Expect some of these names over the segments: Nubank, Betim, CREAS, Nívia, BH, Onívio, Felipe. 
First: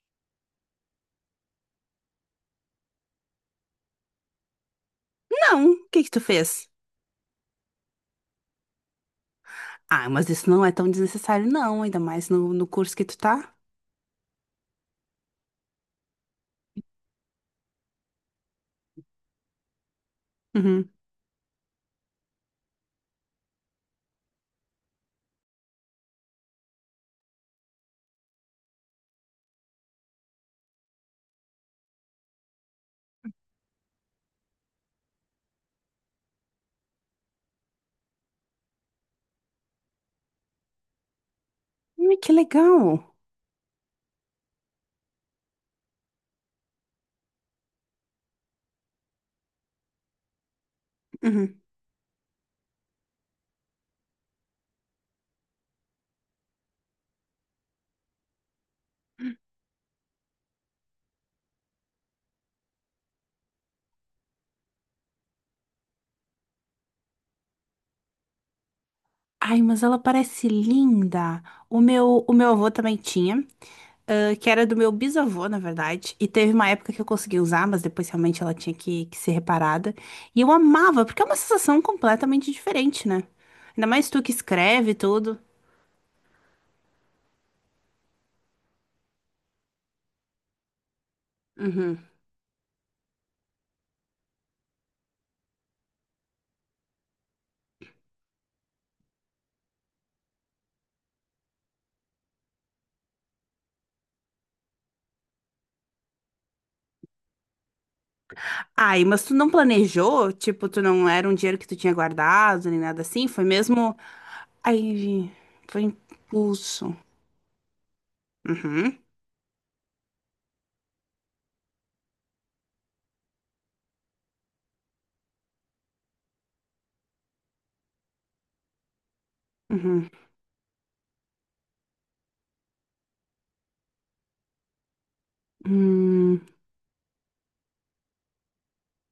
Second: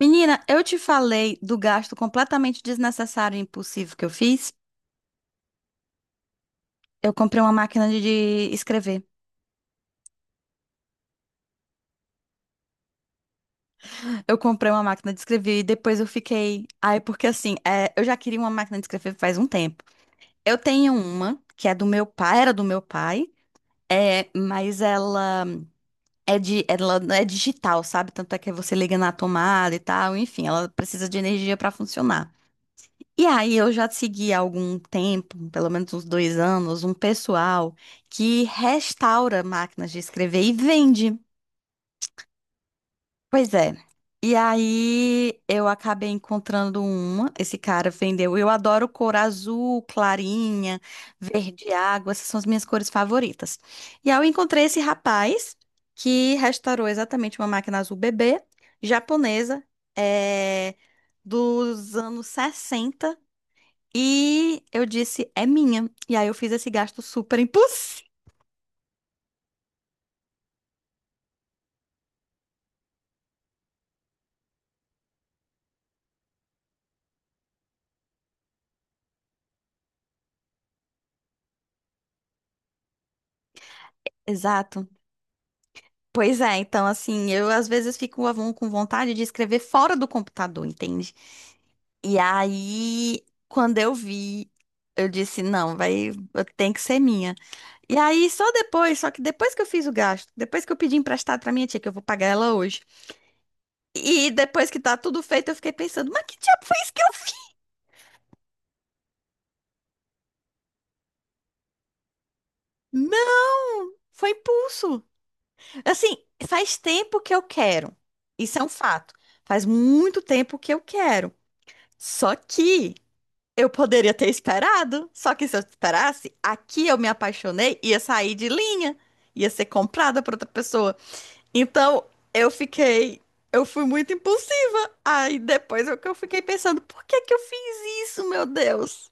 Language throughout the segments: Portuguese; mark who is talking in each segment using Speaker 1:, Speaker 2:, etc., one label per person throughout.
Speaker 1: Menina, eu te falei do gasto completamente desnecessário e impulsivo que eu fiz.
Speaker 2: Não, o que que tu fez?
Speaker 1: Eu comprei uma máquina de escrever.
Speaker 2: Ah, mas isso não é tão desnecessário, não, ainda mais no curso que tu tá.
Speaker 1: Eu comprei uma máquina de escrever e depois eu fiquei. Ai, porque assim, é, eu já queria uma máquina de escrever faz um tempo. Eu
Speaker 2: Uhum.
Speaker 1: tenho uma que é do meu pai, era do meu pai, é, mas ela é de, ela é digital, sabe? Tanto é que você liga na tomada e tal, enfim, ela precisa de energia para funcionar. E aí eu já segui há algum tempo, pelo menos uns dois anos, um pessoal que restaura máquinas de escrever e vende.
Speaker 2: Ai, que legal.
Speaker 1: Pois é. E aí eu acabei encontrando uma, esse cara vendeu. Eu adoro cor azul, clarinha,
Speaker 2: Uhum.
Speaker 1: verde água, essas são as minhas cores favoritas. E aí eu encontrei esse rapaz que restaurou exatamente uma máquina azul bebê, japonesa, é, dos anos 60, e eu disse, é minha. E aí eu fiz esse gasto super impulsivo.
Speaker 2: Ai, mas ela parece linda. O meu avô também tinha, ah, que era do meu bisavô, na verdade. E teve uma época que eu consegui usar, mas depois realmente ela tinha que ser reparada. E eu amava, porque é uma sensação completamente diferente, né? Ainda mais tu que
Speaker 1: Exato.
Speaker 2: escreve tudo.
Speaker 1: Pois é, então assim, eu às vezes fico com vontade de escrever fora do computador, entende?
Speaker 2: Uhum.
Speaker 1: E aí, quando eu vi, eu disse, não, vai, tem que ser minha. E aí, só depois, só que depois que eu fiz o gasto, depois que eu pedi emprestado pra minha tia, que eu vou pagar ela hoje, e depois que tá tudo feito, eu fiquei pensando, mas que diabo foi isso que eu fiz?
Speaker 2: Ai, mas tu não planejou? Tipo, tu não era um dinheiro que tu tinha guardado, nem nada assim? Foi
Speaker 1: Não,
Speaker 2: mesmo.
Speaker 1: foi
Speaker 2: Aí
Speaker 1: impulso.
Speaker 2: vi, foi
Speaker 1: Assim, faz
Speaker 2: impulso.
Speaker 1: tempo que eu quero. Isso é um
Speaker 2: Uhum,
Speaker 1: fato. Faz muito tempo que eu quero. Só que eu poderia ter esperado. Só que se eu esperasse, aqui eu me apaixonei, ia sair de linha, ia ser
Speaker 2: uhum.
Speaker 1: comprada por outra pessoa. Então, eu fiquei. Eu fui muito impulsiva. Aí depois eu, que eu
Speaker 2: Hum,
Speaker 1: fiquei pensando, por que que eu fiz isso, meu Deus?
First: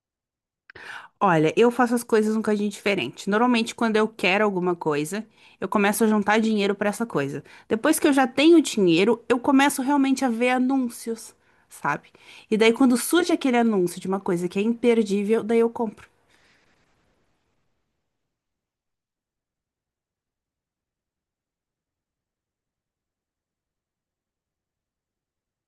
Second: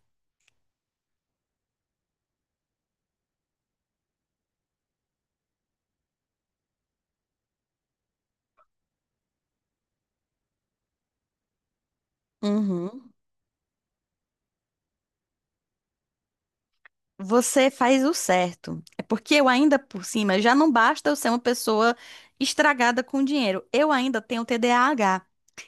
Speaker 2: olha, eu faço as coisas um bocadinho diferente. Normalmente, quando eu quero alguma coisa, eu começo a juntar dinheiro pra essa coisa. Depois que eu já tenho dinheiro, eu começo realmente a ver anúncios, sabe? E daí, quando
Speaker 1: Uhum.
Speaker 2: surge aquele anúncio de uma coisa que é imperdível, daí eu compro.
Speaker 1: Você faz o certo. É porque eu ainda por cima, já não basta eu ser uma pessoa estragada com dinheiro. Eu ainda tenho TDAH.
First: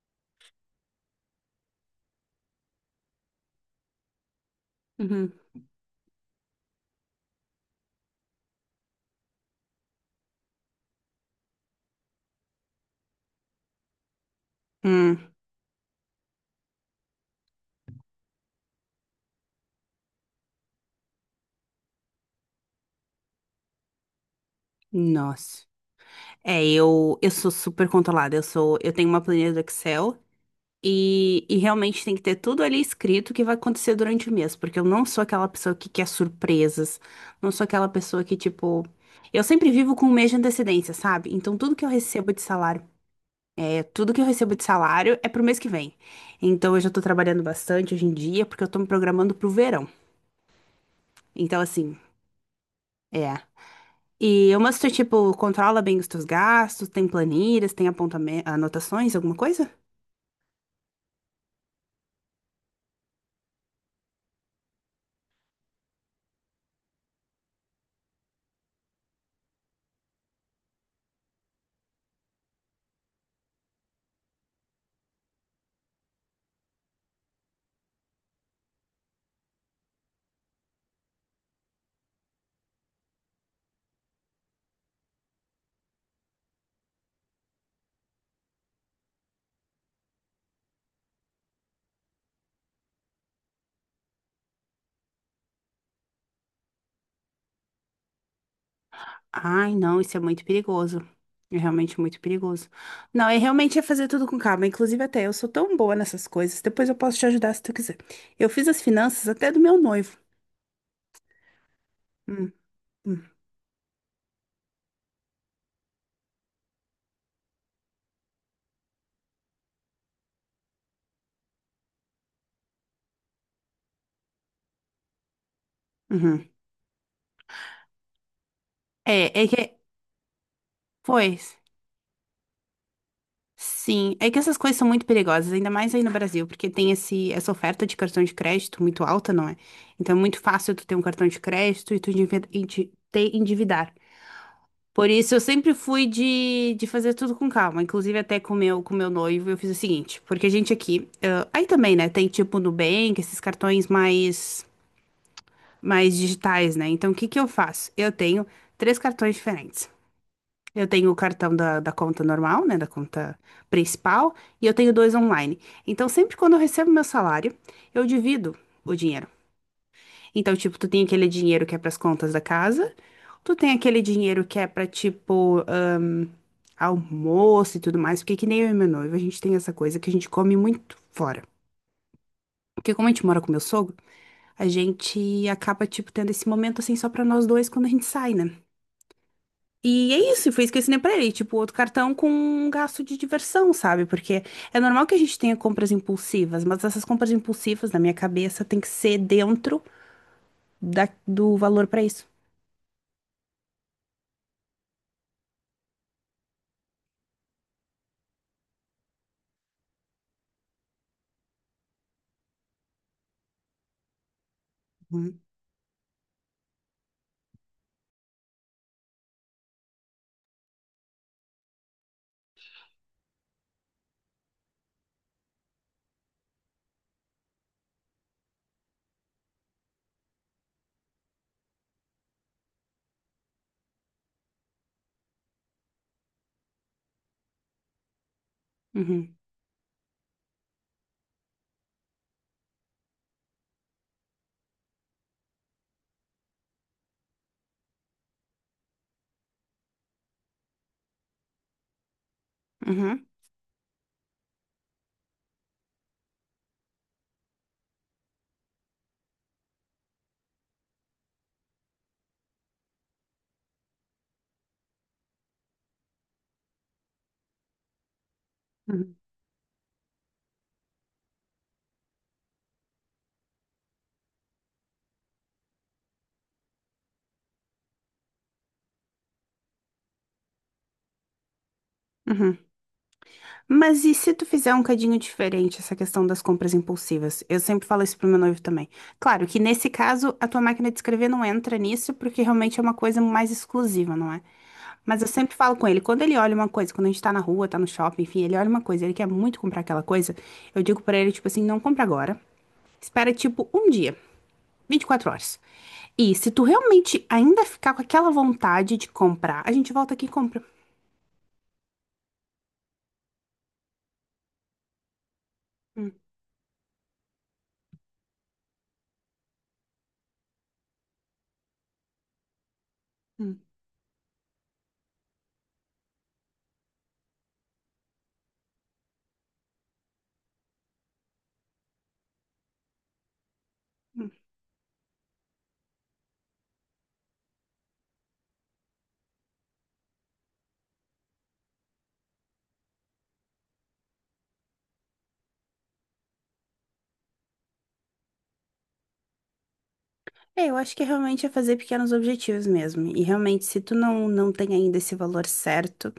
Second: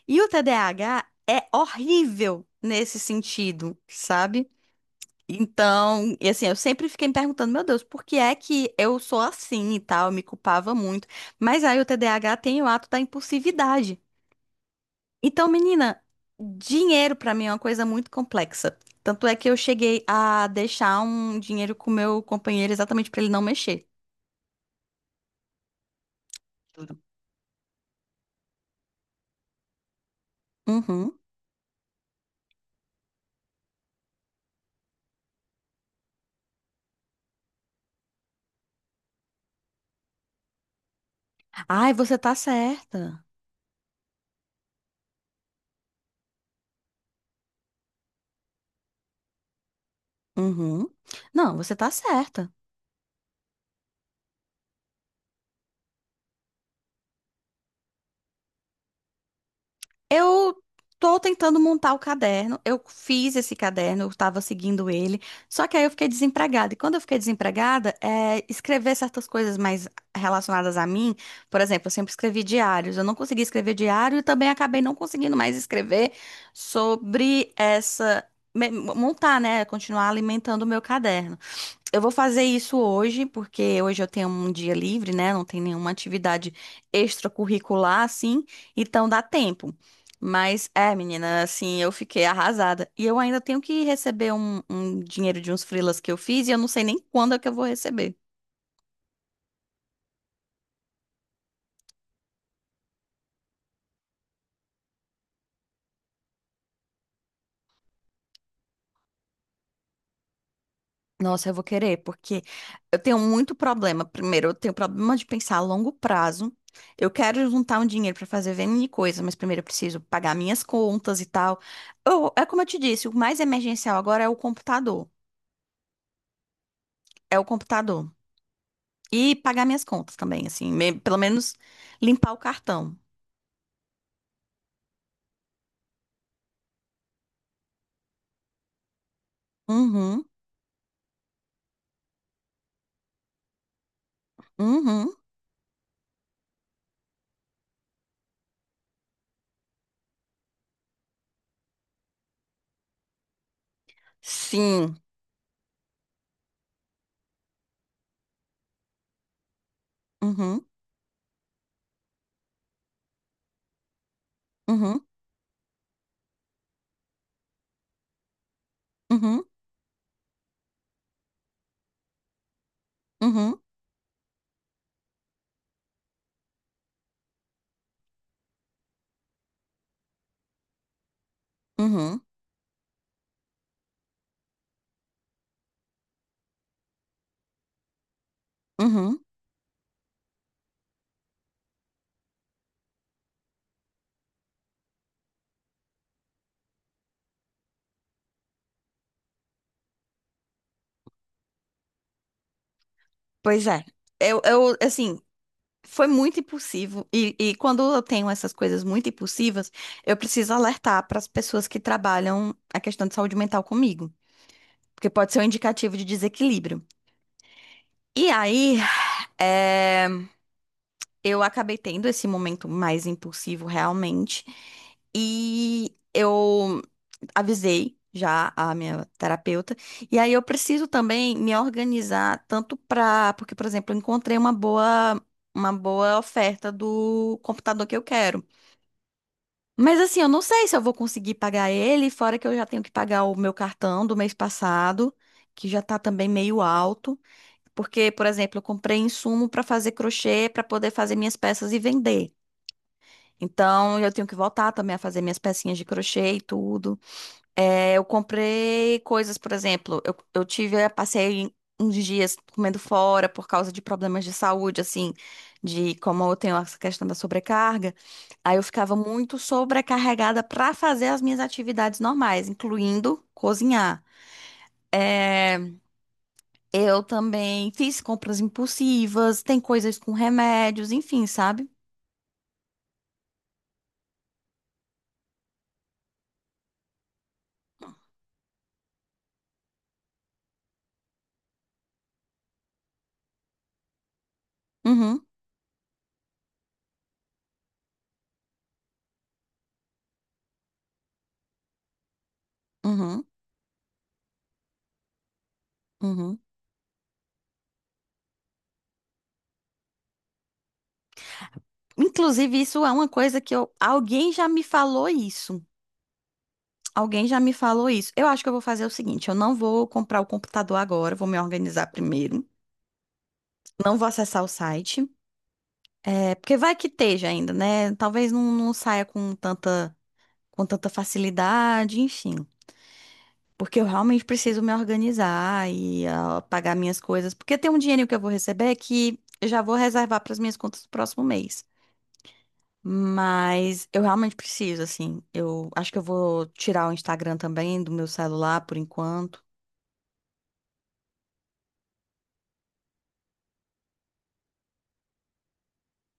Speaker 1: E o TDAH é horrível nesse sentido, sabe?
Speaker 2: Uhum.
Speaker 1: Então, e assim, eu sempre fiquei me perguntando, meu Deus, por que é que eu sou assim e tal? Eu me culpava muito. Mas aí o TDAH tem o ato da impulsividade.
Speaker 2: Hum,
Speaker 1: Então, menina, dinheiro pra mim é uma coisa muito complexa. Tanto é que eu cheguei a deixar um dinheiro com o meu companheiro exatamente pra ele não mexer.
Speaker 2: nossa. É, eu sou super controlada. Eu tenho uma planilha do Excel.
Speaker 1: Uhum.
Speaker 2: E realmente tem que ter tudo ali escrito o que vai acontecer durante o mês, porque eu não sou aquela pessoa que quer surpresas, não sou aquela pessoa que, tipo. Eu sempre vivo com um mês de antecedência, sabe? Então
Speaker 1: Ai, você tá certa.
Speaker 2: tudo que eu recebo de salário é pro mês que vem. Então eu já tô trabalhando bastante hoje em dia, porque eu tô me programando pro verão.
Speaker 1: Uhum. Não,
Speaker 2: Então,
Speaker 1: você tá
Speaker 2: assim,
Speaker 1: certa.
Speaker 2: é. E o Master, tipo, controla bem os teus gastos, tem planilhas, tem anotações, alguma coisa?
Speaker 1: Eu tô tentando montar o caderno. Eu fiz esse caderno, eu estava seguindo ele. Só que aí eu fiquei desempregada. E quando eu fiquei desempregada, é, escrever certas coisas mais relacionadas a mim, por exemplo, eu sempre escrevi diários. Eu não consegui escrever diário e também acabei não conseguindo mais escrever sobre essa. Montar, né? Continuar alimentando o meu caderno. Eu vou fazer isso hoje, porque hoje eu tenho um dia livre, né? Não tem nenhuma atividade extracurricular, assim, então dá tempo. Mas é, menina, assim, eu fiquei arrasada. E eu ainda tenho que receber um dinheiro de uns freelas que eu fiz e eu não sei nem quando é que eu vou receber.
Speaker 2: Ai, não, isso é muito perigoso. É realmente muito perigoso. Não, é realmente é fazer tudo com calma. Inclusive, até eu sou tão boa nessas coisas. Depois eu posso te ajudar se tu quiser. Eu fiz as finanças até do meu noivo.
Speaker 1: Nossa, eu vou querer, porque
Speaker 2: Hum,
Speaker 1: eu tenho
Speaker 2: hum,
Speaker 1: muito problema. Primeiro, eu tenho problema de pensar a longo prazo. Eu quero juntar um dinheiro para fazer N coisa, mas primeiro eu preciso pagar minhas contas e tal. Eu- é como eu te disse, o mais emergencial agora é o computador.
Speaker 2: uhum.
Speaker 1: É o computador.
Speaker 2: É,
Speaker 1: E
Speaker 2: é
Speaker 1: pagar
Speaker 2: que.
Speaker 1: minhas contas também, assim, pelo menos
Speaker 2: Pois.
Speaker 1: limpar o cartão.
Speaker 2: Sim. É que essas coisas são muito perigosas, ainda mais aí no Brasil, porque tem essa oferta de cartão de crédito muito alta, não é? Então é
Speaker 1: Uhum,
Speaker 2: muito fácil tu ter um cartão de crédito e te endividar. Por
Speaker 1: uhum,
Speaker 2: isso, eu sempre fui de fazer tudo com calma. Inclusive, até com com meu noivo, eu fiz o seguinte. Porque a gente aqui, ah, aí também, né? Tem tipo Nubank, esses cartões mais,
Speaker 1: sim.
Speaker 2: mais digitais, né? Então, o que que eu faço? Eu tenho três cartões diferentes.
Speaker 1: Uhum,
Speaker 2: Eu tenho o cartão da conta normal, né? Da conta principal. E eu tenho
Speaker 1: uhum,
Speaker 2: dois online. Então, sempre quando eu recebo meu salário, eu divido o dinheiro.
Speaker 1: uhum,
Speaker 2: Então, tipo, tu tem aquele dinheiro que é pras contas da casa, tu
Speaker 1: uhum,
Speaker 2: tem aquele dinheiro que é pra, tipo, almoço e tudo mais, porque que nem eu e meu noivo, a gente tem essa coisa que a gente come muito fora.
Speaker 1: uhum,
Speaker 2: Porque como a gente mora com meu sogro, a gente acaba, tipo, tendo esse momento assim só pra nós dois quando a gente sai, né?
Speaker 1: uhum.
Speaker 2: E é isso, e foi isso que eu ensinei pra ele, tipo, outro cartão com um gasto de diversão, sabe? Porque é normal que a gente tenha compras impulsivas, mas essas compras impulsivas, na minha cabeça, tem que ser dentro do valor pra isso.
Speaker 1: Pois é. Assim. Foi muito impulsivo. E quando eu tenho essas coisas muito impulsivas, eu preciso alertar para as pessoas que trabalham a questão de saúde mental comigo. Porque pode ser
Speaker 2: Uhum.
Speaker 1: um indicativo de desequilíbrio. E aí, eh, eu acabei tendo esse momento mais impulsivo realmente. E eu avisei já a minha terapeuta. E aí eu preciso também me organizar tanto para, porque, por exemplo, eu encontrei uma boa oferta do computador que eu quero.
Speaker 2: Uhum.
Speaker 1: Mas assim, eu não sei se eu vou conseguir pagar ele, fora que eu já tenho que pagar o meu cartão do mês passado, que já tá também meio alto, porque, por exemplo, eu comprei insumo para fazer crochê para poder fazer minhas peças e vender.
Speaker 2: Uhum,
Speaker 1: Então, eu tenho que voltar também a fazer minhas pecinhas de crochê e tudo. É, eu comprei coisas, por exemplo, eu tive, eu passei uns dias comendo fora por causa de problemas de saúde, assim, de como eu tenho essa questão da sobrecarga. Aí eu ficava
Speaker 2: uhum,
Speaker 1: muito sobrecarregada para fazer as minhas atividades normais, incluindo cozinhar. É, eu também fiz compras impulsivas, tem coisas com remédios, enfim, sabe?
Speaker 2: uhum. Mas e se tu fizer um cadinho diferente essa questão das compras impulsivas? Eu sempre falo isso pro meu noivo também. Claro que nesse caso a tua máquina de escrever não entra nisso porque realmente é uma coisa mais exclusiva, não é? Mas
Speaker 1: Uhum,
Speaker 2: eu sempre falo com ele, quando ele olha uma coisa, quando a gente tá na rua, tá no shopping, enfim, ele olha uma coisa, ele quer muito comprar aquela coisa, eu digo pra ele tipo assim, não compra agora.
Speaker 1: uhum,
Speaker 2: Espera tipo um dia, 24 horas. E
Speaker 1: uhum.
Speaker 2: se tu realmente ainda ficar com aquela vontade de comprar, a gente volta aqui e compra.
Speaker 1: Inclusive, isso é uma coisa que eu, alguém já me falou isso. Alguém já me falou isso. Eu acho que eu vou fazer o seguinte: eu não vou comprar o computador agora, vou me organizar primeiro.
Speaker 2: Hum.
Speaker 1: Não vou acessar o site, é, porque vai que esteja ainda, né? Talvez não, não saia com tanta facilidade, enfim. Porque eu realmente preciso me organizar e ah, pagar minhas coisas. Porque tem um dinheiro que eu vou receber que eu já vou reservar para as minhas contas do próximo mês. Mas eu realmente preciso, assim. Eu acho que eu vou tirar o Instagram também do meu celular por enquanto.
Speaker 2: É, eu acho que é realmente é fazer pequenos objetivos mesmo. E realmente, se tu não tem ainda esse valor certo,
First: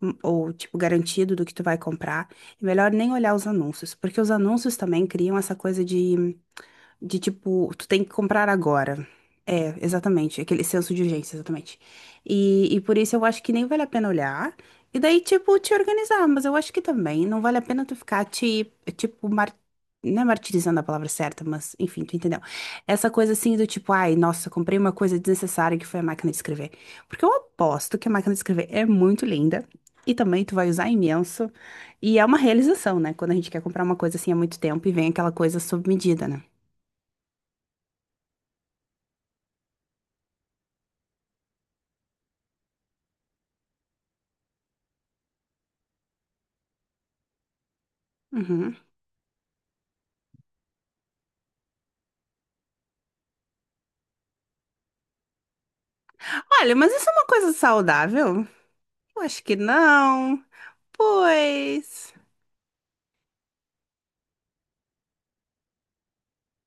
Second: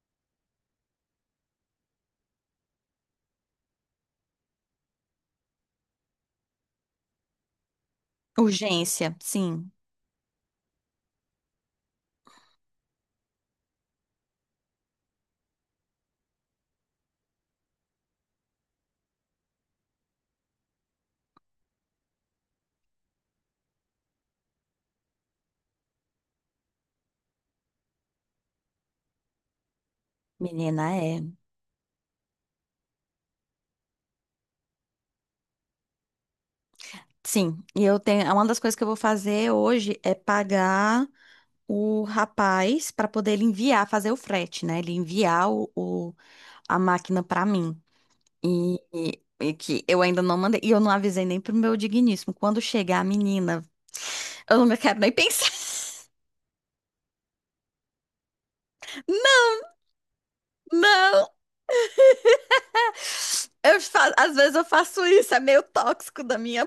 Speaker 2: ou tipo, garantido do que tu vai comprar, é melhor nem olhar os anúncios, porque os anúncios também criam essa coisa de tipo, tu tem que comprar agora.
Speaker 1: Urgência, sim.
Speaker 2: É, exatamente. Aquele senso de urgência, exatamente. E por isso eu acho que nem vale a pena olhar. E daí, tipo, te organizar. Mas eu acho que também não vale a pena tu ficar não é martirizando a palavra certa, mas enfim, tu entendeu? Essa coisa assim do tipo, ai, nossa, comprei uma coisa desnecessária que foi a máquina de escrever. Porque eu aposto que a máquina de escrever é muito linda. E também tu vai usar
Speaker 1: Menina, é.
Speaker 2: imenso. E é uma realização, né? Quando a gente quer comprar uma coisa assim há muito tempo e vem aquela coisa sob medida, né?
Speaker 1: Sim. E eu tenho. Uma das coisas que eu vou fazer hoje é pagar o rapaz para poder ele enviar, fazer o frete, né? Ele enviar a máquina para mim.
Speaker 2: Uhum.
Speaker 1: E que eu ainda não mandei. E eu não avisei nem pro meu digníssimo. Quando chegar a menina, eu não quero nem pensar.
Speaker 2: Olha, mas isso é uma coisa saudável? Eu acho que não.
Speaker 1: Não!
Speaker 2: Pois
Speaker 1: Às vezes eu faço isso, é meio tóxico da minha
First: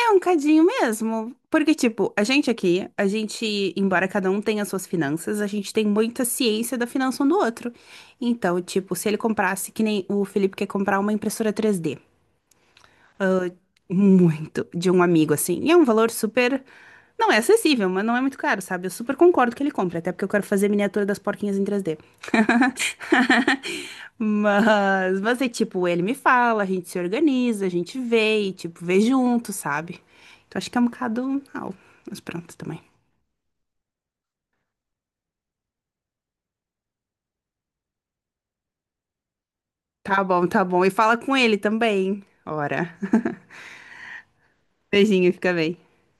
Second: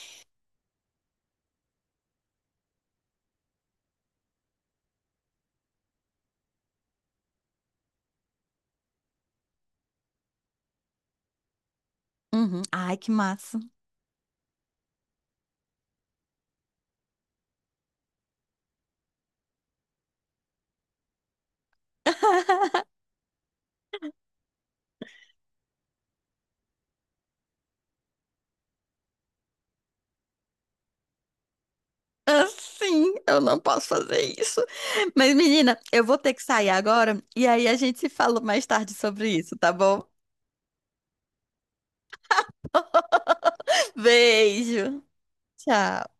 Speaker 2: é um cadinho mesmo. Porque, tipo, a gente aqui, a gente, embora cada um tenha suas finanças, a gente tem muita ciência da finança um do outro. Então, tipo, se ele comprasse, que nem o Felipe quer comprar uma impressora 3D.
Speaker 1: Uhum. Ai, que
Speaker 2: Ah,
Speaker 1: massa.
Speaker 2: muito de um amigo, assim. E é um valor super. Não é acessível, mas não é muito caro, sabe? Eu super concordo que ele compre, até porque eu quero fazer miniatura das porquinhas em 3D. Mas é tipo, ele me fala, a gente se organiza, a gente vê e, tipo, vê junto, sabe? Então acho que é um bocado. Ah, mas pronto também.
Speaker 1: Assim, eu não posso fazer isso. Mas, menina, eu vou ter que sair agora e aí a gente se fala mais tarde sobre isso, tá bom?
Speaker 2: Tá bom, tá bom. E fala com ele também. Ora.
Speaker 1: Beijo.
Speaker 2: Beijinho, fica bem.
Speaker 1: Tchau.